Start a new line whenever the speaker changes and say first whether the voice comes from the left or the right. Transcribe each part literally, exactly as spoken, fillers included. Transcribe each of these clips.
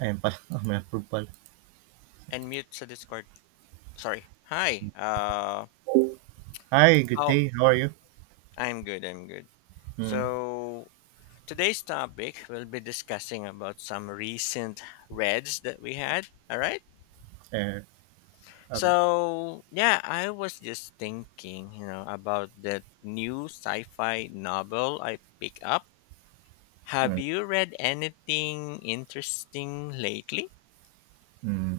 right: I am pal. I'm a fruit pal.
left: And mute the Discord. Sorry. Hi. Uh,
right: Hi, good
left: how?
right: day. How are you?
left: I'm good. I'm good.
right: Mm,
left: So today's topic we'll be discussing about some recent reds that we had. All right.
right: uh, okay.
left: So yeah, I was just thinking, you know, about that new sci-fi novel I pick up. Have
right: Mm,
left: you read anything interesting lately?
right: mm.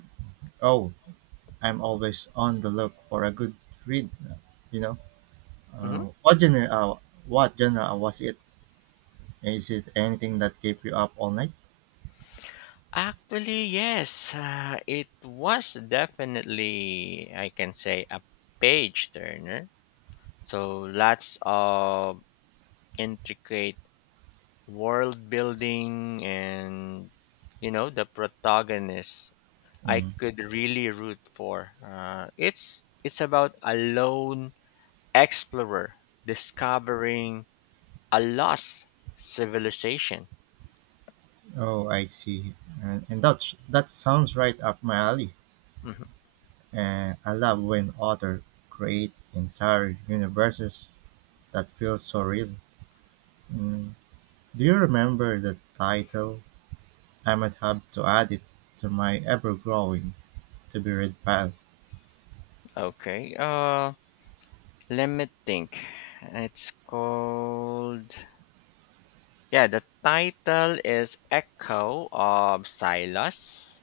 right: Oh, I'm always on the look for a good read. You know,
left: Mm-hmm.
right: uh, what genre? Uh, what genre was it? Is it anything that kept you up all night?
left: Actually, yes. Uh, it was definitely, I can say, a page turner. So lots of intricate world building and, you know, the protagonist I
right: Mm.
left: could really root for. Uh, it's it's about a lone explorer discovering a lost civilization.
right: Oh, I see. And, and that's that sounds right up my alley.
left: Mhm.
right: Uh, I love when authors create entire universes that feel so real. Mm. Do you remember the title? I might have to add it to my ever-growing to-be-read pile.
left: Okay. Uh, Let me think. It's called. Yeah, the title is Echo of Silas,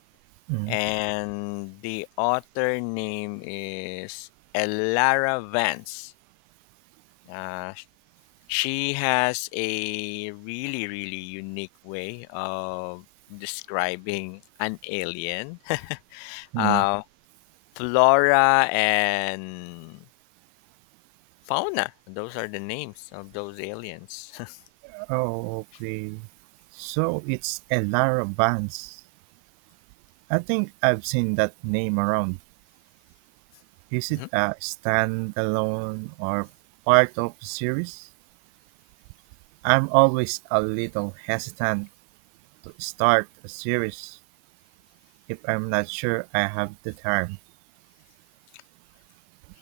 left: and the author name is Elara Vance. Uh, she has a really, really unique way of describing an alien,
right: Mhm.
left: uh, flora, and fauna. Those are the names of those aliens.
right: Okay. So it's Ellara Vance. I think I've seen that name around. Is it a standalone or part of a series? I'm always a little hesitant to start a series if I'm not sure I have the time.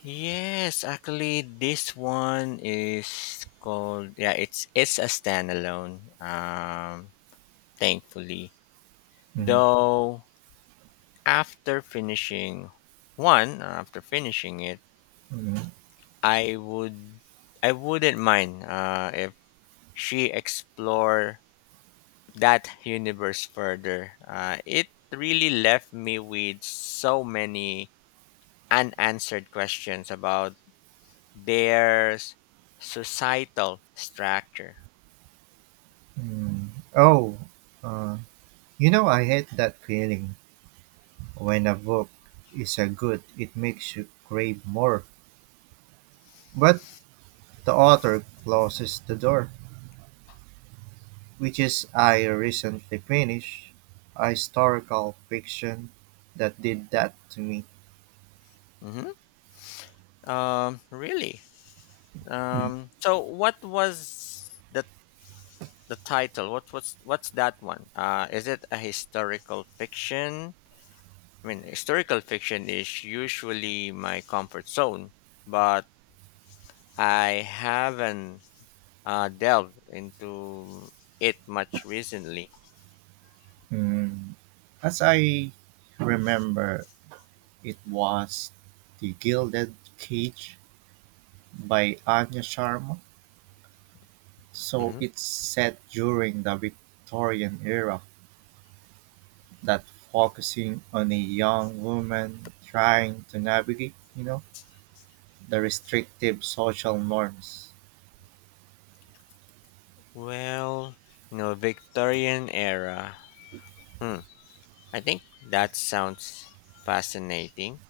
left: Yes, actually, this one is called yeah. It's it's a standalone. Um, thankfully,
right: Mhm.
left: though, after finishing one, after finishing it,
right: Mhm.
left: I would I wouldn't mind uh, if she explore that universe further. Uh, it really left me with so many unanswered questions about their s- societal structure.
right: Mhm. Oh, uh, you know, I hate that feeling. When a book is a good it makes you crave more. But the author closes the door, which is I recently finished a historical fiction that did that to me.
left: Mm-hmm. Um, really? Um, so what was the the title? What was what's that one? Uh, is it a historical fiction? I mean, historical fiction is usually my comfort zone, but I haven't uh, delved into it much recently.
right: Mm, As I remember, it was The Gilded Cage by Anya Sharma. So
left: Mm-hmm.
right: it's set during the Victorian era, that focusing on a young woman trying to navigate, you know, the restrictive social norms.
left: Well, you know, Victorian era. Hmm. I think that sounds fascinating.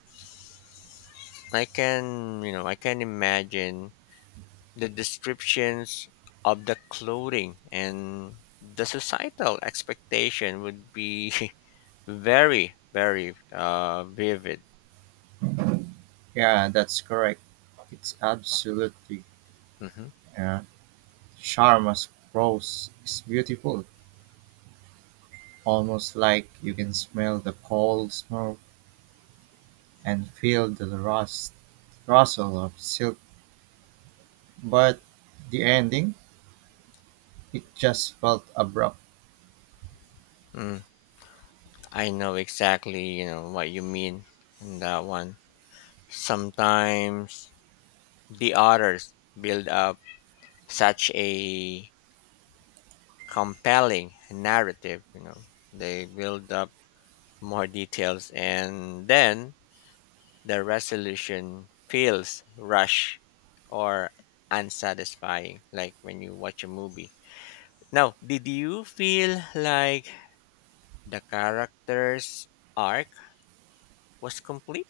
left: I can, you know, I can imagine the descriptions of the clothing and the societal expectation would be very, very uh, vivid.
right: Yeah, that's correct. It's absolutely.
left: Hmm.
right: uh, Sharma's prose is beautiful, almost like you can smell the coal smoke and feel the rust rustle of silk. But the ending, it just felt abrupt.
left: Mm, I know exactly, you know, what you mean in that one. Sometimes the authors build up such a compelling narrative, you know. They build up more details, and then the resolution feels rushed or unsatisfying, like when you watch a movie. Now, did you feel like the character's arc was complete?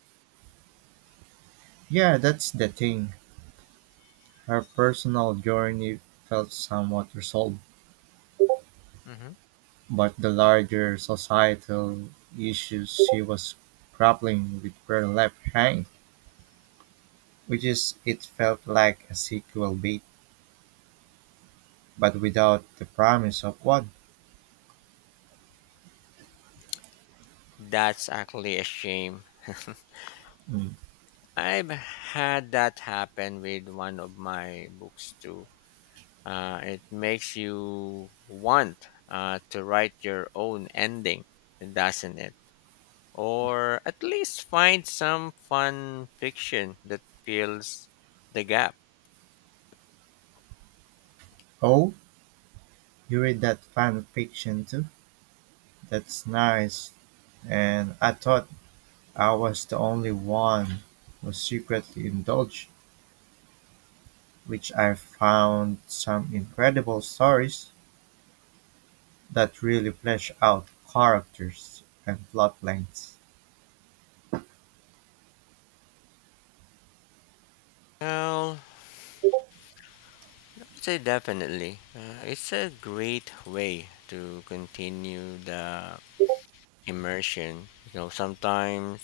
right: Yeah, that's the thing. Her personal journey felt somewhat resolved.
left: Hmm.
right: But the larger societal issues she was grappling with were left hanging, which is it felt like a sequel bait, but without the promise of one.
left: That's actually a shame.
right: Mm.
left: I've had that happen with one of my books too. Uh, it makes you want uh, to write your own ending, doesn't it? Or at least find some fun fiction that fills the gap.
right: Oh, you read that fan fiction too? That's nice. And I thought I was the only one who secretly indulged, which I found some incredible stories that really flesh out characters and plot lines.
left: Well, I'd say definitely. Uh, it's a great way to continue the immersion. You know, sometimes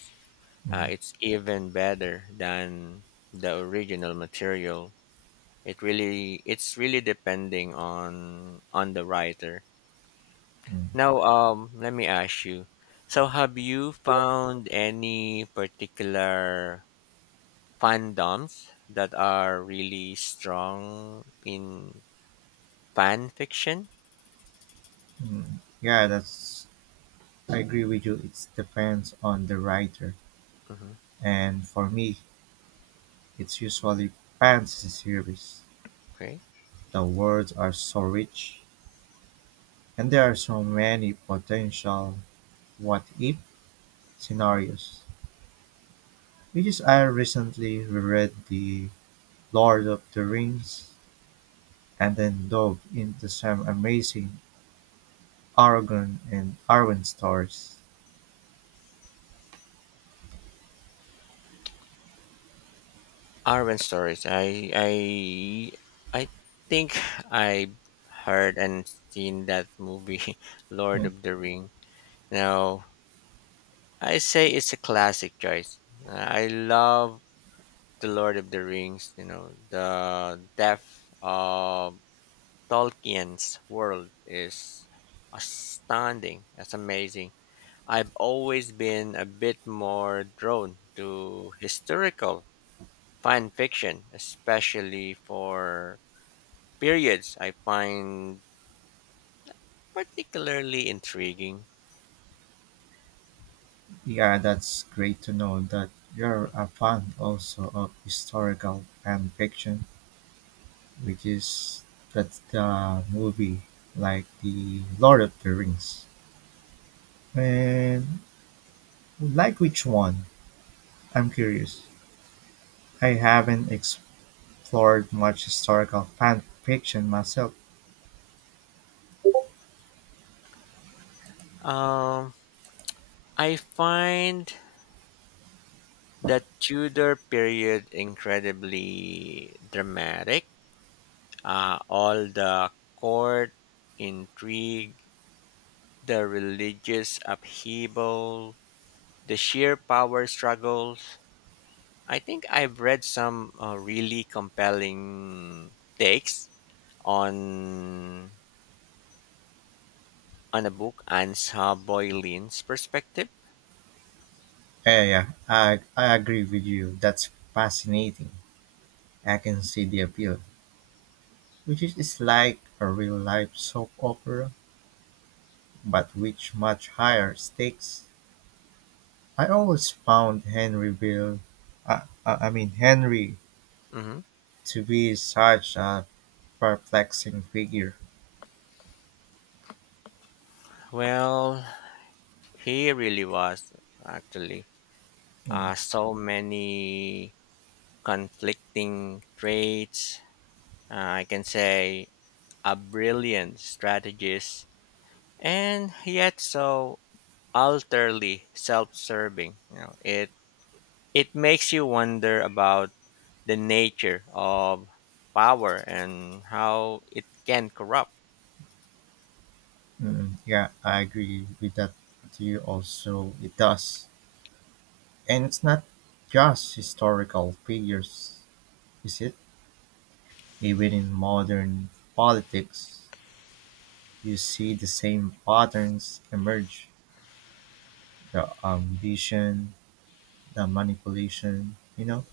left: uh,
right: Mm.
left: it's even better than the original material. It really, it's really depending on on the writer.
right: Mm.
left: Now, um, let me ask you. So, have you found any particular fandoms that are really strong in fan fiction.
right: Mm, Yeah, that's I agree with you. It depends on the writer,
left: Hmm.
right: and for me, it's usually fantasy series.
left: Okay,
right: The words are so rich, and there are so many potential what if scenarios. Because I recently reread the Lord of the Rings and then dove into some amazing Aragorn and Arwen stories.
left: Arwen stories. I I I think I heard and seen that movie, Lord
right: Hmm.
left: of the Ring. Now I say it's a classic choice. I love the Lord of the Rings. You know the depth of Tolkien's world is astounding. That's amazing. I've always been a bit more drawn to historical fan fiction, especially for periods I find particularly intriguing.
right: Yeah, that's great to know that you're a fan also of historical fan fiction, which is that's the movie like the Lord of the Rings. And like which one? I'm curious. I haven't explored much historical fan fiction myself.
left: Um, I find the Tudor period incredibly dramatic. Uh, all the court intrigue, the religious upheaval, the sheer power struggles. I think I've read some uh, really compelling takes on on a book and saw Boyle's perspective.
right: Yeah, yeah, yeah. I, I agree with you. That's fascinating. I can see the appeal, which is it's like a real life soap opera but with much higher stakes. I always found Henryville, I, I I mean Henry,
left: Hmm.
right: to be such a perplexing figure.
left: Well, he really was actually
right: Mm,
left: uh, so many conflicting traits. Uh, I can say a brilliant strategist, and yet so utterly self-serving. You know, it it makes you wonder about the nature of power and how it can corrupt.
right: mm, yeah, I agree with that with you also. It does, and it's not just historical figures, is it? Even in modern politics, you see the same patterns emerge: the ambition, the manipulation. You know.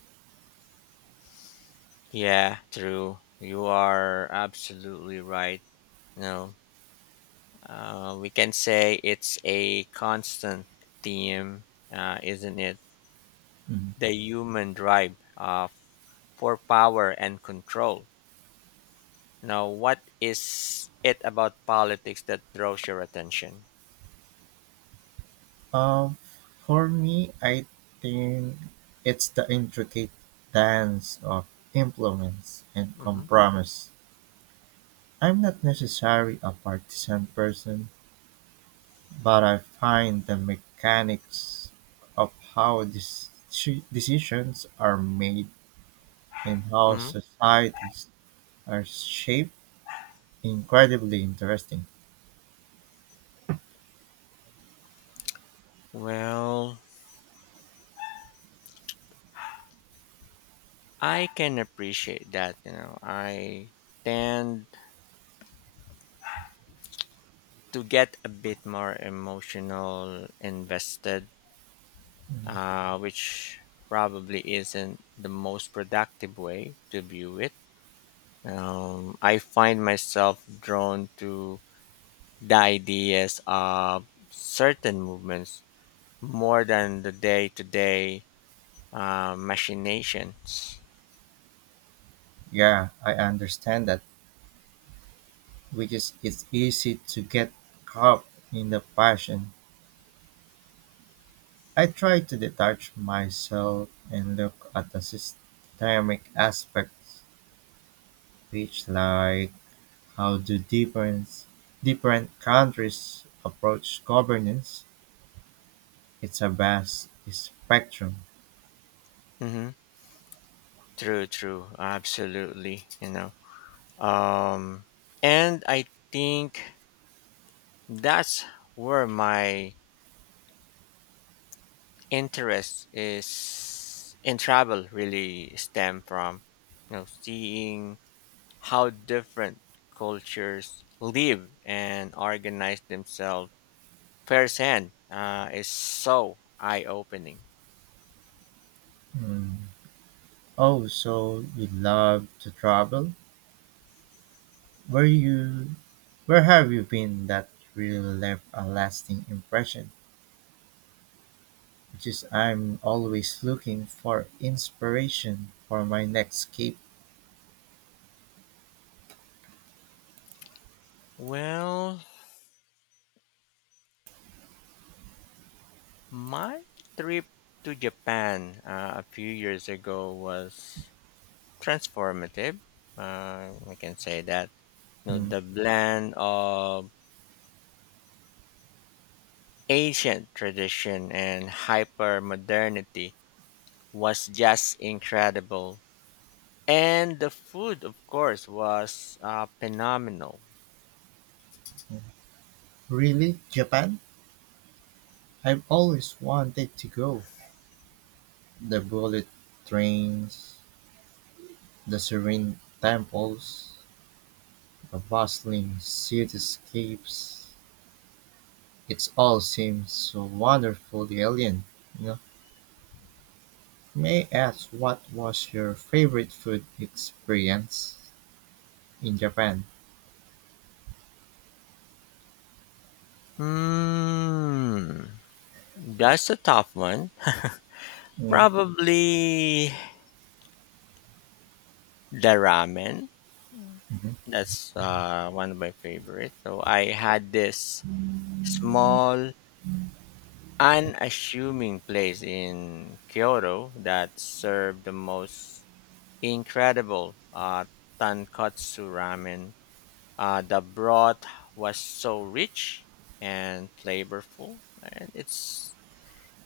left: Yeah, true. You are absolutely right. No, uh, we can say it's a constant theme, uh, isn't it?
right: Mm.
left: The human drive uh, for power and control. Now, what is it about politics that draws your attention?
right: Um, for me, I think it's the intricate dance of influence and
left: Hmm.
right: compromise. I'm not necessarily a partisan person, but I find the mechanics of how these deci- decisions are made and how
left: Hmm.
right: societies are shaped incredibly interesting.
left: Well, I can appreciate that. You know, I tend to get a bit more emotional invested, uh, which probably isn't the most productive way to view it. Um, I find myself drawn to the ideas of certain movements more than the day to day machinations.
right: Yeah, I understand that, which is it's easy to get caught in the passion I try to detach myself and look at the systemic aspects, which like how do different different countries approach governance? It's a vast spectrum.
left: Hmm. True, true, absolutely. You know, um, and I think that's where my interest is in travel really stem from, you know, seeing how different cultures live and organize themselves firsthand uh, is so eye-opening.
right: Hmm. Oh, so you love to travel? Where you where have you been that really left a lasting impression? Which is I'm always looking for inspiration for my next escape.
left: Well, my trip to Japan uh, a few years ago was transformative. uh, I can say that, you know,
right: Hmm.
left: the blend of ancient tradition and hyper modernity was just incredible. And the food, of course, was uh, phenomenal.
right: Really, Japan? I've always wanted to go. The bullet trains, the serene temples, the bustling cityscapes. It all seems so wonderfully alien. You know? May I ask what was your favorite food experience in Japan?
left: Hmm, that's a tough one.
right: Mm,
left: Probably the ramen.
right: mhm.
left: That's uh, one of my favorites. So I had this small, unassuming place in Kyoto that served the most incredible uh, tonkatsu ramen. Uh, the broth was so rich and flavorful, and it's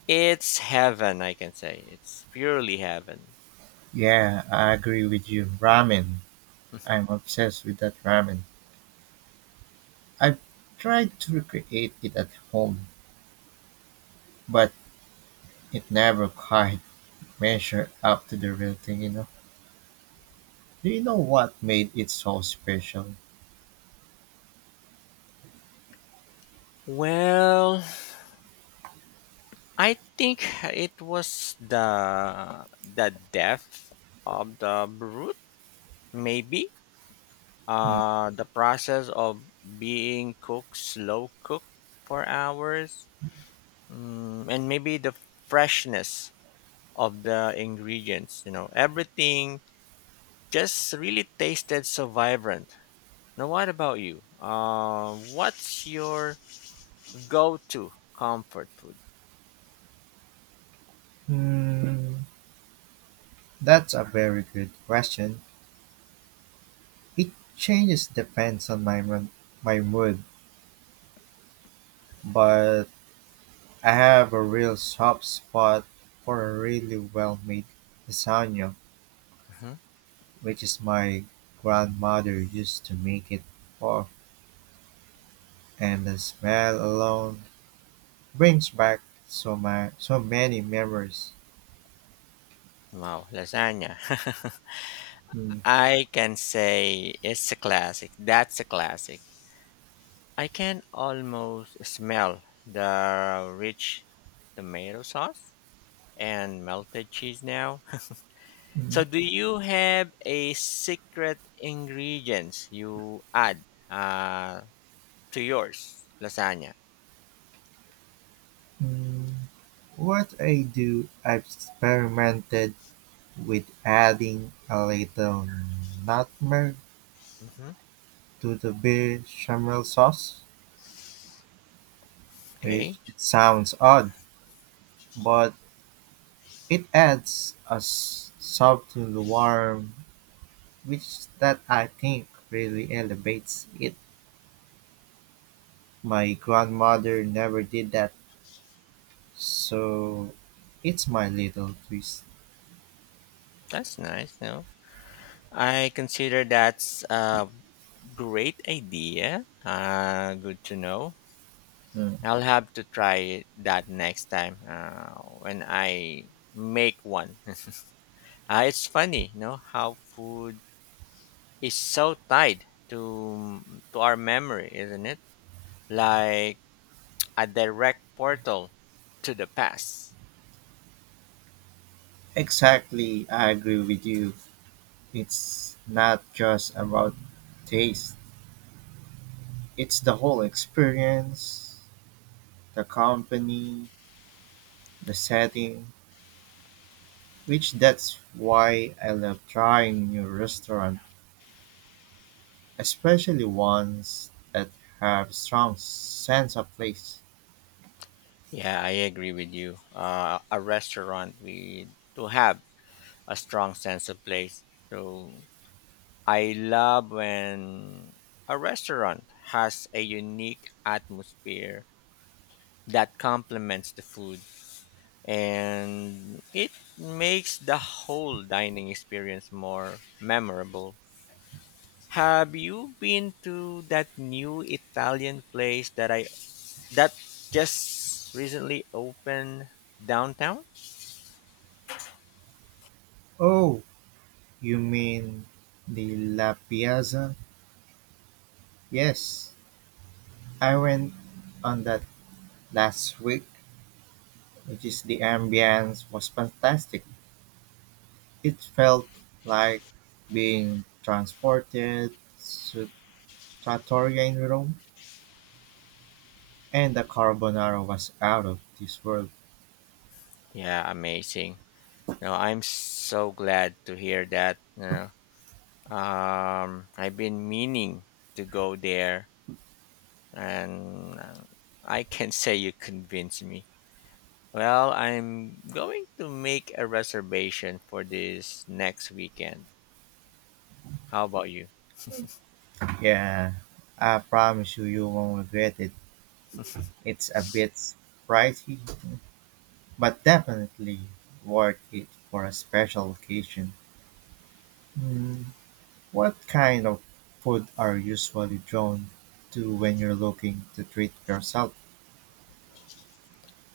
left: it's heaven. I can say it's purely heaven.
right: Yeah, I agree with you. Ramen. I'm obsessed with that ramen. I've tried to recreate it at home, but it never quite measure up to the real thing, you know. Do you know what made it so special?
left: Well, I think it was the the death of the broth, maybe.
right: Mm.
left: Uh, the process of being cooked, slow cooked for hours, mm, and maybe the freshness of the ingredients. You know, everything just really tasted so vibrant. Now, what about you? Uh, what's your go-to comfort food?
right: Hmm, that's a very good question. It changes depends on my mon- my mood, but I have a real soft spot for a really well made lasagna,
left: Mhm.
right: which is my grandmother used to make it for, and the smell alone brings back so my so many memories.
left: Wow, lasagna.
right: Hmm.
left: I can say it's a classic. That's a classic. I can almost smell the rich tomato sauce and melted cheese now. So, do you have a secret ingredients you add uh, to yours lasagna?
right: Mm, What I do, I've experimented with adding a little nutmeg
left: Hmm.
right: to the bechamel sauce, which
left: Okay.
right: it sounds odd, but it adds a s- soft to the warm, which that I think really elevates it. My grandmother never did that, so it's my little twist.
left: That's nice. No, I consider that's a great idea. Uh, good to know.
right: Mm.
left: I'll have to try that next time uh, when I make one. Uh, it's funny, you know, how food is so tied to to our memory, isn't it? Like a direct portal to the past.
right: Exactly, I agree with you. It's not just about taste, it's the whole experience, the company, the setting, which that's why I love trying new restaurant, especially ones that have strong sense of place.
left: Yeah, I agree with you. Uh, a restaurant we to have a strong sense of place. So I love when a restaurant has a unique atmosphere that complements the food and it makes the whole dining experience more memorable. Have you been to that new Italian place that I that just recently opened downtown?
right: Oh, you mean the La Piazza? Yes, I went on that last week, which is the ambience was fantastic. It felt like being transported to Trattoria in Rome, and the carbonara was out of this world.
left: Yeah, amazing. No, I'm so glad to hear that. You know, Um, I've been meaning to go there, and uh, I can say you convinced me. Well, I'm going to make a reservation for this next weekend. How about you?
right: Yeah, I promise you, you won't regret it. It's a bit pricey, but definitely worth it for a special occasion. Mm, What kind of food are you usually drawn to when you're looking to treat yourself?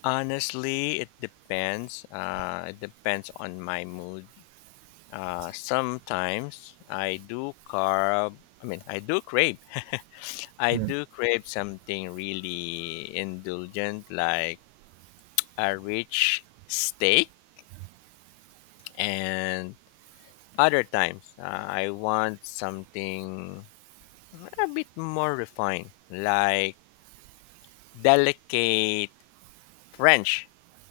left: Honestly, it depends. Uh, it depends on my mood. Uh, sometimes I do carb. I mean, I do crave. I
right: Mm,
left: do crave something really indulgent, like a rich steak, and other times uh, I want something a bit more refined, like delicate French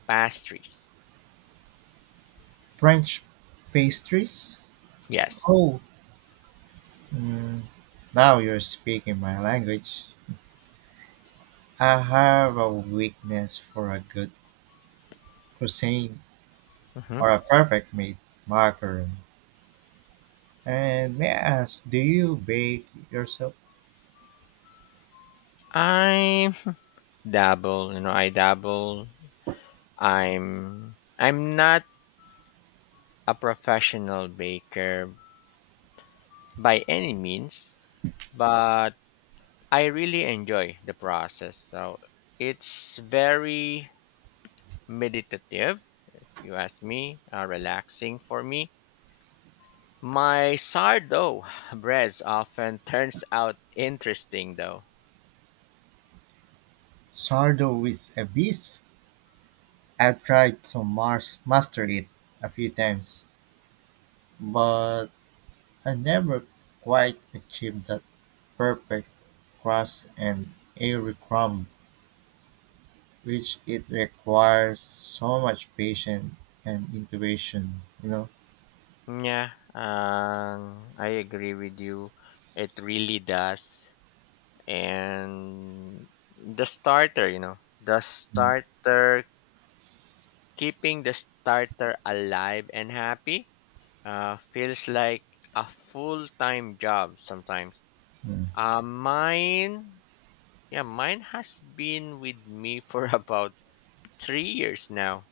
left: pastries.
right: French pastries?
left: Yes,
right: Oh, Mm, now you're speaking my language. I have a weakness for a good cuisine
left: hmm.
right: or a perfect made macaron. And may I ask, do you bake yourself
left: I dabble. You know, I dabble. I'm I'm not a professional baker by any means, but I really enjoy the process. So it's very meditative. You ask me, uh, relaxing for me. My sourdough breads often turns out interesting though.
right: sourdough with a beast? I've tried to mars master it a few times, but I never quite achieved that perfect crust and airy crumb, which it requires so much patience and intuition, you know.
left: Yeah, um, I agree with you. It really does. And the starter, you know, the
right: Mm,
left: starter, keeping the starter alive and happy uh, feels like a full time job sometimes.
right: mm.
left: Uh, mine, yeah, mine has been with me for about three years now.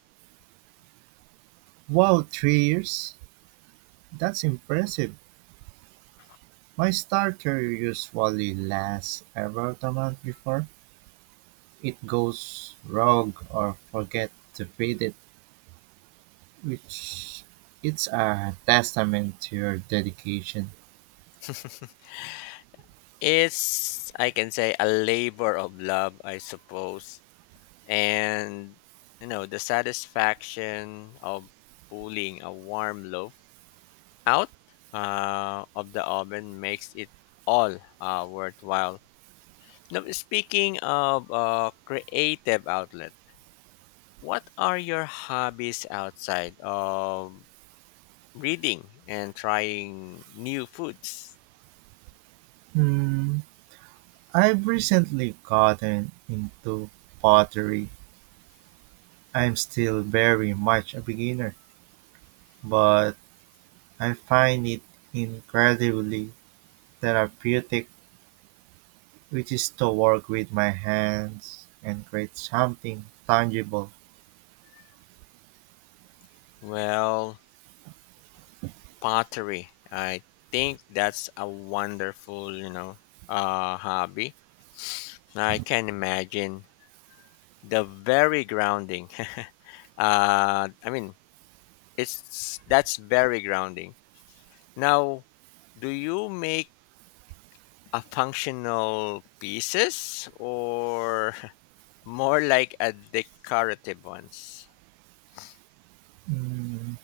right: Wow, three years? That's impressive. My starter usually lasts about a month before it goes rogue or forget to feed it, which it's a testament to your dedication.
left: It's, I can say, a labor of love, I suppose. And, you know, the satisfaction of pulling a warm loaf out uh, of the oven makes it all uh, worthwhile. Now, speaking of uh, creative outlet, what are your hobbies outside of reading and trying new foods?
right: Hmm, I've recently gotten into pottery. I'm still very much a beginner, but I find it incredibly therapeutic, which is to work with my hands and create something tangible.
left: Well, pottery. I think that's a wonderful, you know, uh, hobby. I can imagine the very grounding. uh, I mean, it's that's very grounding. Now, do you make a functional pieces or more like a decorative ones?
right: Mm,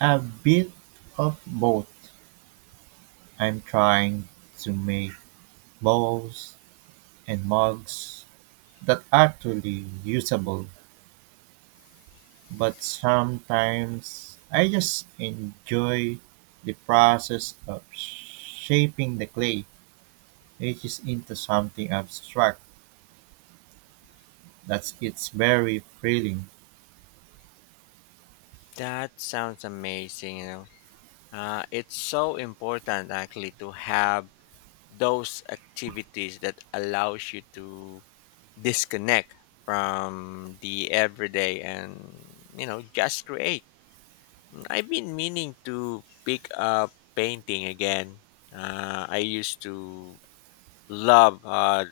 right: a bit of both. I'm trying to make bowls and mugs that are actually usable, but sometimes I just enjoy the process of shaping the clay, which is into something abstract. That's it's very thrilling.
left: That sounds amazing. You know, uh, it's so important actually to have those activities that allows you to disconnect from the everyday, and you know just create. I've been meaning to pick up painting again. uh, I used to love uh,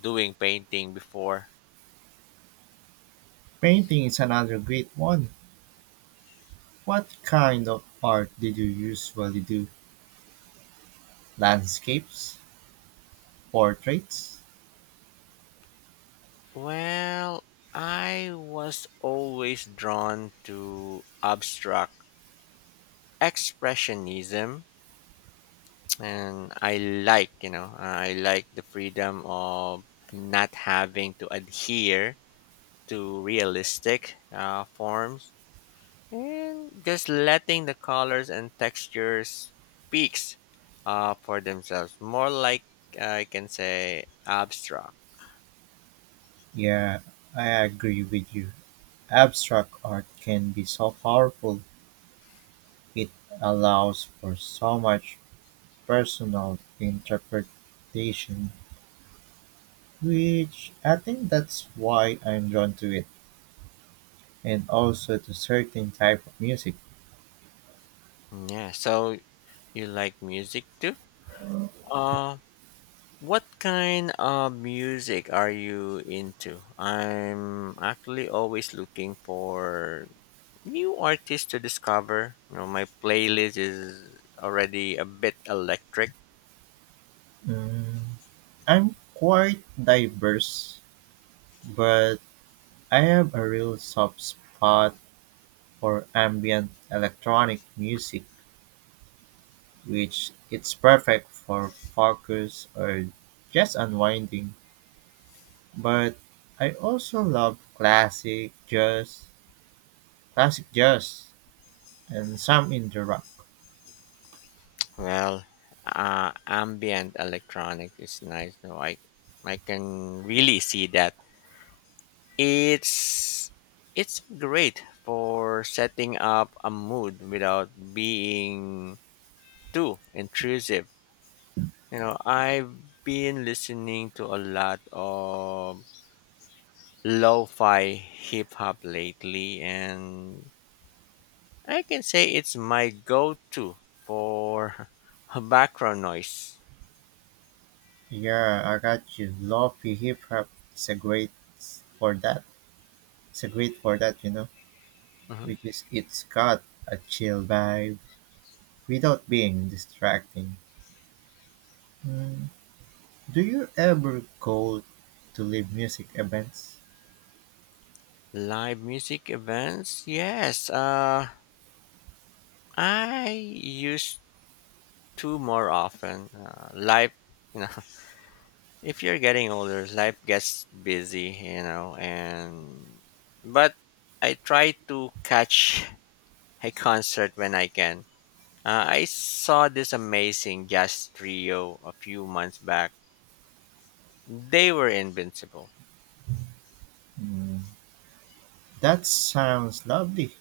left: doing painting before.
right: Painting is another great one. What kind of art did you usually do? Landscapes? Portraits?
left: Well, I was always drawn to abstract expressionism, and I like, you know, uh, I like the freedom of not having to adhere to realistic uh, forms and just letting the colors and textures speaks uh, for themselves. More like uh, I can say abstract.
right: Yeah, I agree with you. Abstract art can be so powerful. It allows for so much personal interpretation, which I think that's why I'm drawn to it, and also to certain type of music.
left: Yeah. So you like music too? Uh, what kind of music are you into? I'm actually always looking for new artists to discover. You know, my playlist is already a bit electric.
right: Mm, I'm quite diverse, but I have a real soft spot for ambient electronic music which it's perfect for focus or just unwinding. But I also love classic jazz, classic jazz, and some indie rock.
left: Well, uh, ambient electronic is nice. No, I I can really see that. It's it's great for setting up a mood without being too intrusive. You know, I've been listening to a lot of lo-fi hip hop lately, and I can say it's my go to for background noise.
right: Yeah, I got you. Lofi hip hop is a great for that. It's a great for that, you know,
left: Mhm.
right: which is it's got a chill vibe without being distracting. Mm, do you ever go to live music events?
left: Live music events, yes. Uh, I used to more often. Uh, life, you know, if you're getting older, life gets busy, you know, and but I try to catch a concert when I can. Uh, I saw this amazing jazz trio a few months back. They were invincible.
right: Mm, That sounds lovely.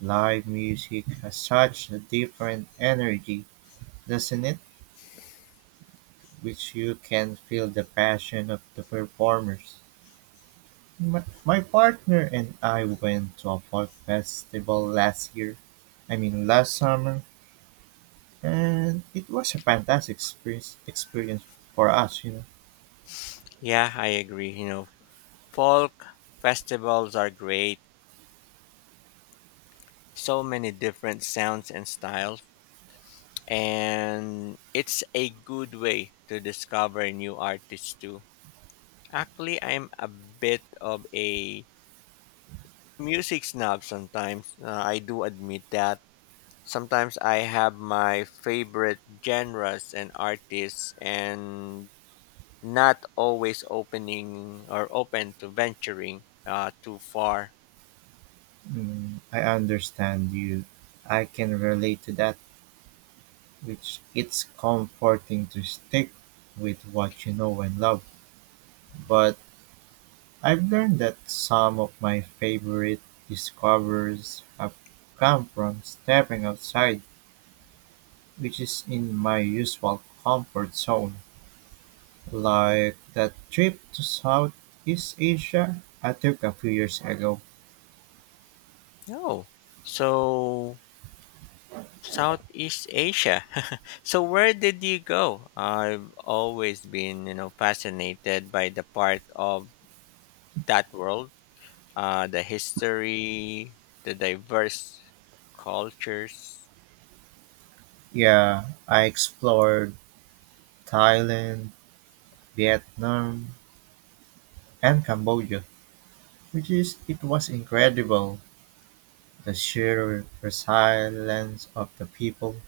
right: Live music has such a different energy, doesn't it? Which you can feel the passion of the performers. My, my partner and I went to a folk festival last year. I mean, last summer, and it was a fantastic experience, experience for us, you know.
left: Yeah, I agree. You know, folk festivals are great. So many different sounds and styles. And it's a good way to discover new artists too. Actually, I'm a bit of a music snob sometimes. Uh, I do admit that. Sometimes I have my favorite genres and artists, and not always opening or open to venturing uh, too far.
right: Mm, I understand you. I can relate to that, which it's comforting to stick with what you know and love. But I've learned that some of my favorite discoveries have come from stepping outside, which is in my usual comfort zone. Like that trip to Southeast Asia I took a few years ago.
left: No. So Southeast Asia. So where did you go? I've always been, you know, fascinated by the part of that world, uh, the history, the diverse cultures.
right: Yeah, I explored Thailand, Vietnam, and Cambodia, which is it was incredible. The sheer resilience of the people,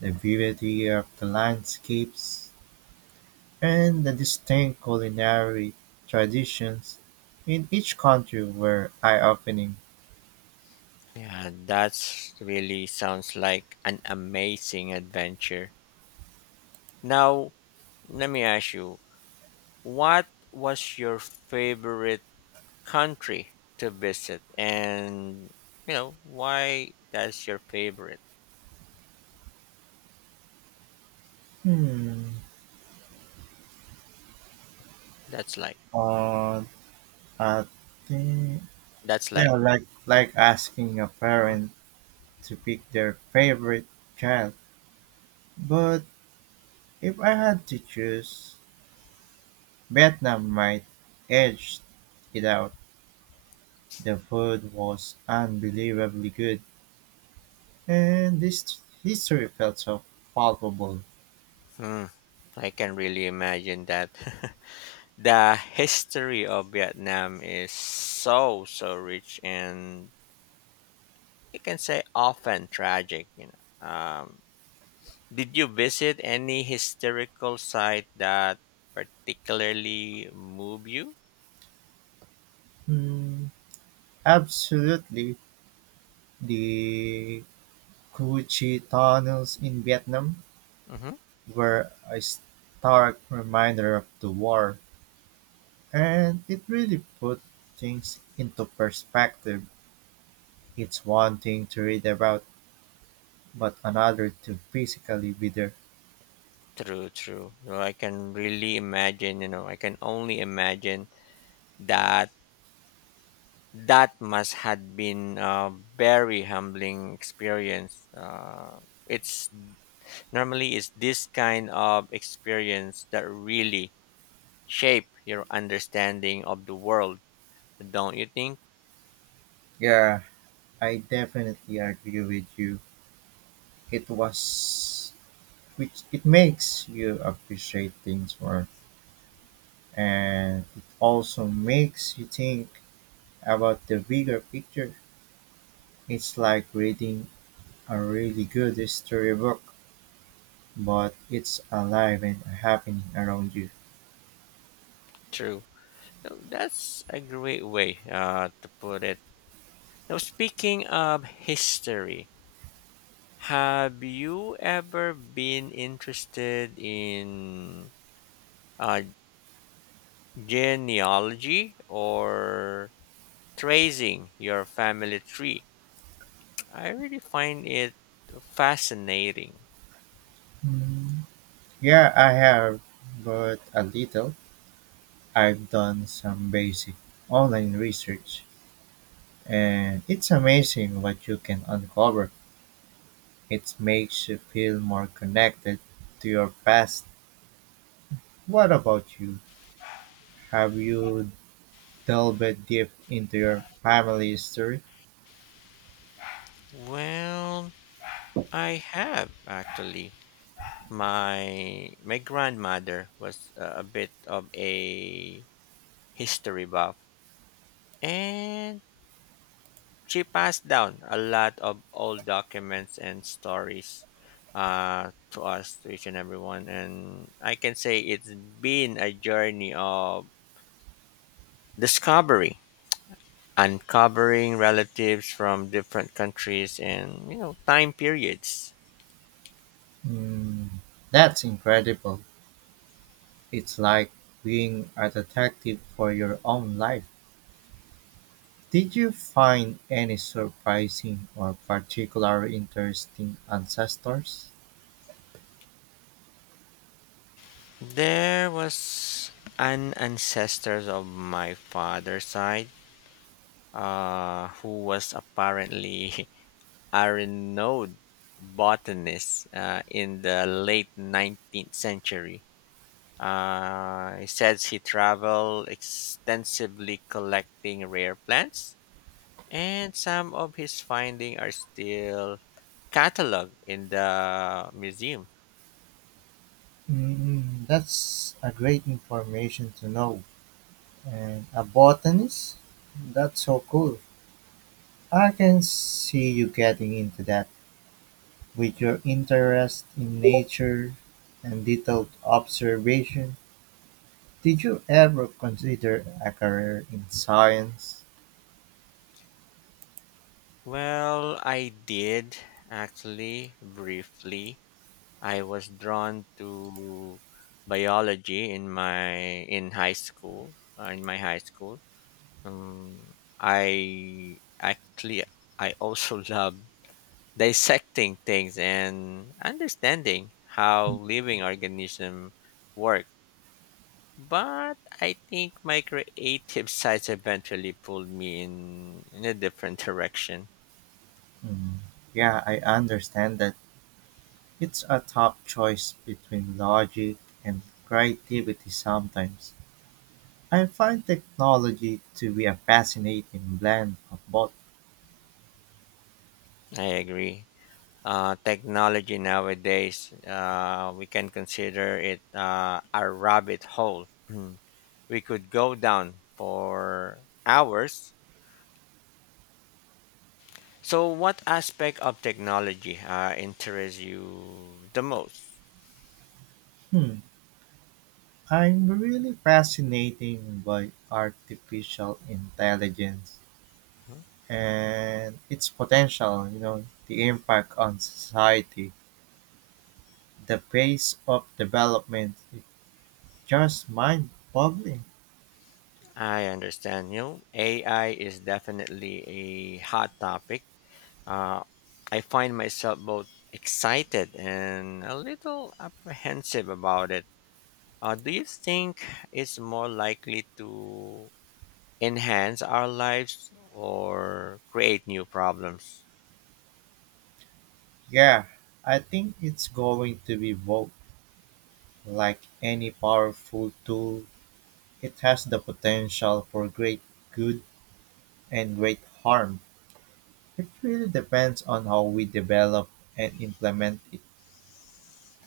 right: the beauty of the landscapes, and the distinct culinary traditions in each country were eye-opening.
left: Yeah, that's really sounds like an amazing adventure. Now, let me ask you, what was your favorite country to visit, and you know why that's your favorite.
right: Hmm.
left: that's like
right: Uh, I think,
left: that's
right: yeah,
left: like
right: like like asking a
left: Mhm.
right: parent to pick their favorite child. But if I had to choose, Vietnam might edge it out. The food was unbelievably good. And this history felt so palpable.
left: Hmm, I can really imagine that. The history of Vietnam is so so rich, and you can say often tragic, you know. um, did you visit any historical site that particularly move you?
right: Hmm, absolutely. The Coochie tunnels in Vietnam
left: Mhm.
right: were a stark reminder of the war, and it really put things into perspective. It's one thing to read about, but another to physically be there.
left: True, true. You know, I can really imagine, you know, I can only imagine that that must had been a very humbling experience. Uh, it's Normally it's this kind of experience that really shape your understanding of the world, don't you think?
right: Yeah, I definitely agree with you. It was, which it makes you appreciate things more, and it also makes you think about the bigger picture. It's like reading a really good storybook, but it's alive and happening around you.
left: True. No, that's a great way uh, to put it. Now, speaking of history, have you ever been interested in uh, genealogy or tracing your family tree? I really find it fascinating.
right: Mm, Yeah, I have, but a little. I've done some basic online research, and it's amazing what you can uncover. It makes you feel more connected to your past. What about you? Have you delve deep into your family history?
left: Well, I have actually. My my grandmother was a a bit of a history buff, and she passed down a lot of old documents and stories uh, to us, to each and everyone. And I can say it's been a journey of discovery, uncovering relatives from different countries and you know time periods.
right: Mm, that's incredible. It's like being a detective for your own life. Did you find any surprising or particularly interesting ancestors?
left: There was an ancestor of my father's side uh, who was apparently a renowned botanist uh, in the late nineteenth century. Uh, he says he traveled extensively collecting rare plants, and some of his findings are still cataloged in the museum.
right: Mm, that's a great information to know. And a botanist? That's so cool. I can see you getting into that with your interest in nature and detailed observation. Did you ever consider a career in science?
left: Well, I did actually briefly. I was drawn to biology in my in high school uh, in my high school Um, I actually I also love dissecting things and understanding how living organisms work. But I think my creative sides eventually pulled me in in a different direction.
right: Mm, yeah, I understand that it's a tough choice between logic and creativity sometimes. I find technology to be a fascinating blend of both.
left: I agree. Uh, technology nowadays, uh, we can consider it uh, a rabbit hole. We could go down for hours. So, what aspect of technology uh, interests you the most?
right: Hmm, I'm really fascinated by artificial intelligence
left: Hmm?
right: and its potential, you know, the impact on society, the pace of development. Just mind-boggling,
left: I understand. You A I is definitely a hot topic. Uh, I find myself both excited and a little apprehensive about it. Uh, do you think it's more likely to enhance our lives or create new problems?
right: yeah. I think it's going to be both. Like any powerful tool, it has the potential for great good and great harm. It really depends on how we develop and implement it.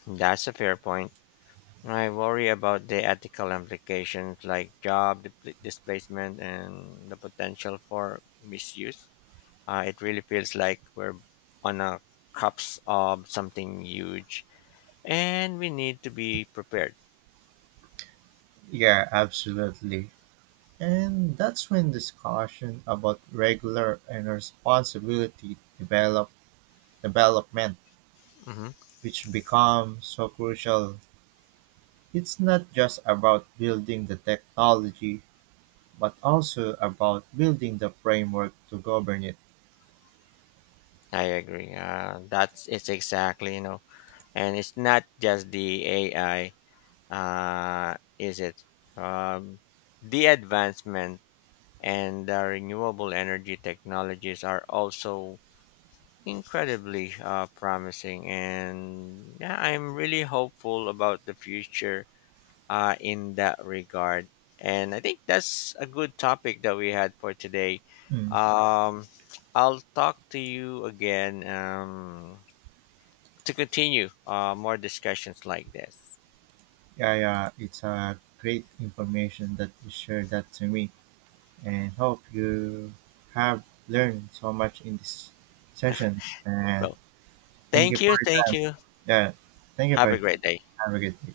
left: That's a fair point. I worry about the ethical implications like job dipl- displacement and the potential for misuse. Uh, it really feels like we're on a cusp of something huge, and we need to be prepared.
right: Yeah, absolutely. And that's when discussion about regular and responsibility develop development,
left: Hmm.
right: which becomes so crucial. It's not just about building the technology, but also about building the framework to govern it.
left: I agree. Uh, that's It's exactly, you know, and it's not just the A I, uh, is it? Um, the advancement and the renewable energy technologies are also incredibly uh, promising, and yeah I'm really hopeful about the future uh, in that regard. And I think that's a good topic that we had for today.
right: Mm.
left: um, I'll talk to you again um, to continue uh, more discussions like this.
right: Yeah, yeah, it's a great information that you shared that to me, and hope you have learned so much in this session. Uh,
left: well
right: thank
left: Thank
right: you for
left: you,
right: your
left: thank
right: time.
left: you.
right: Yeah, thank you for
left: Have a
right: your
left: great
right: time.
left: day.
right: Have a good day.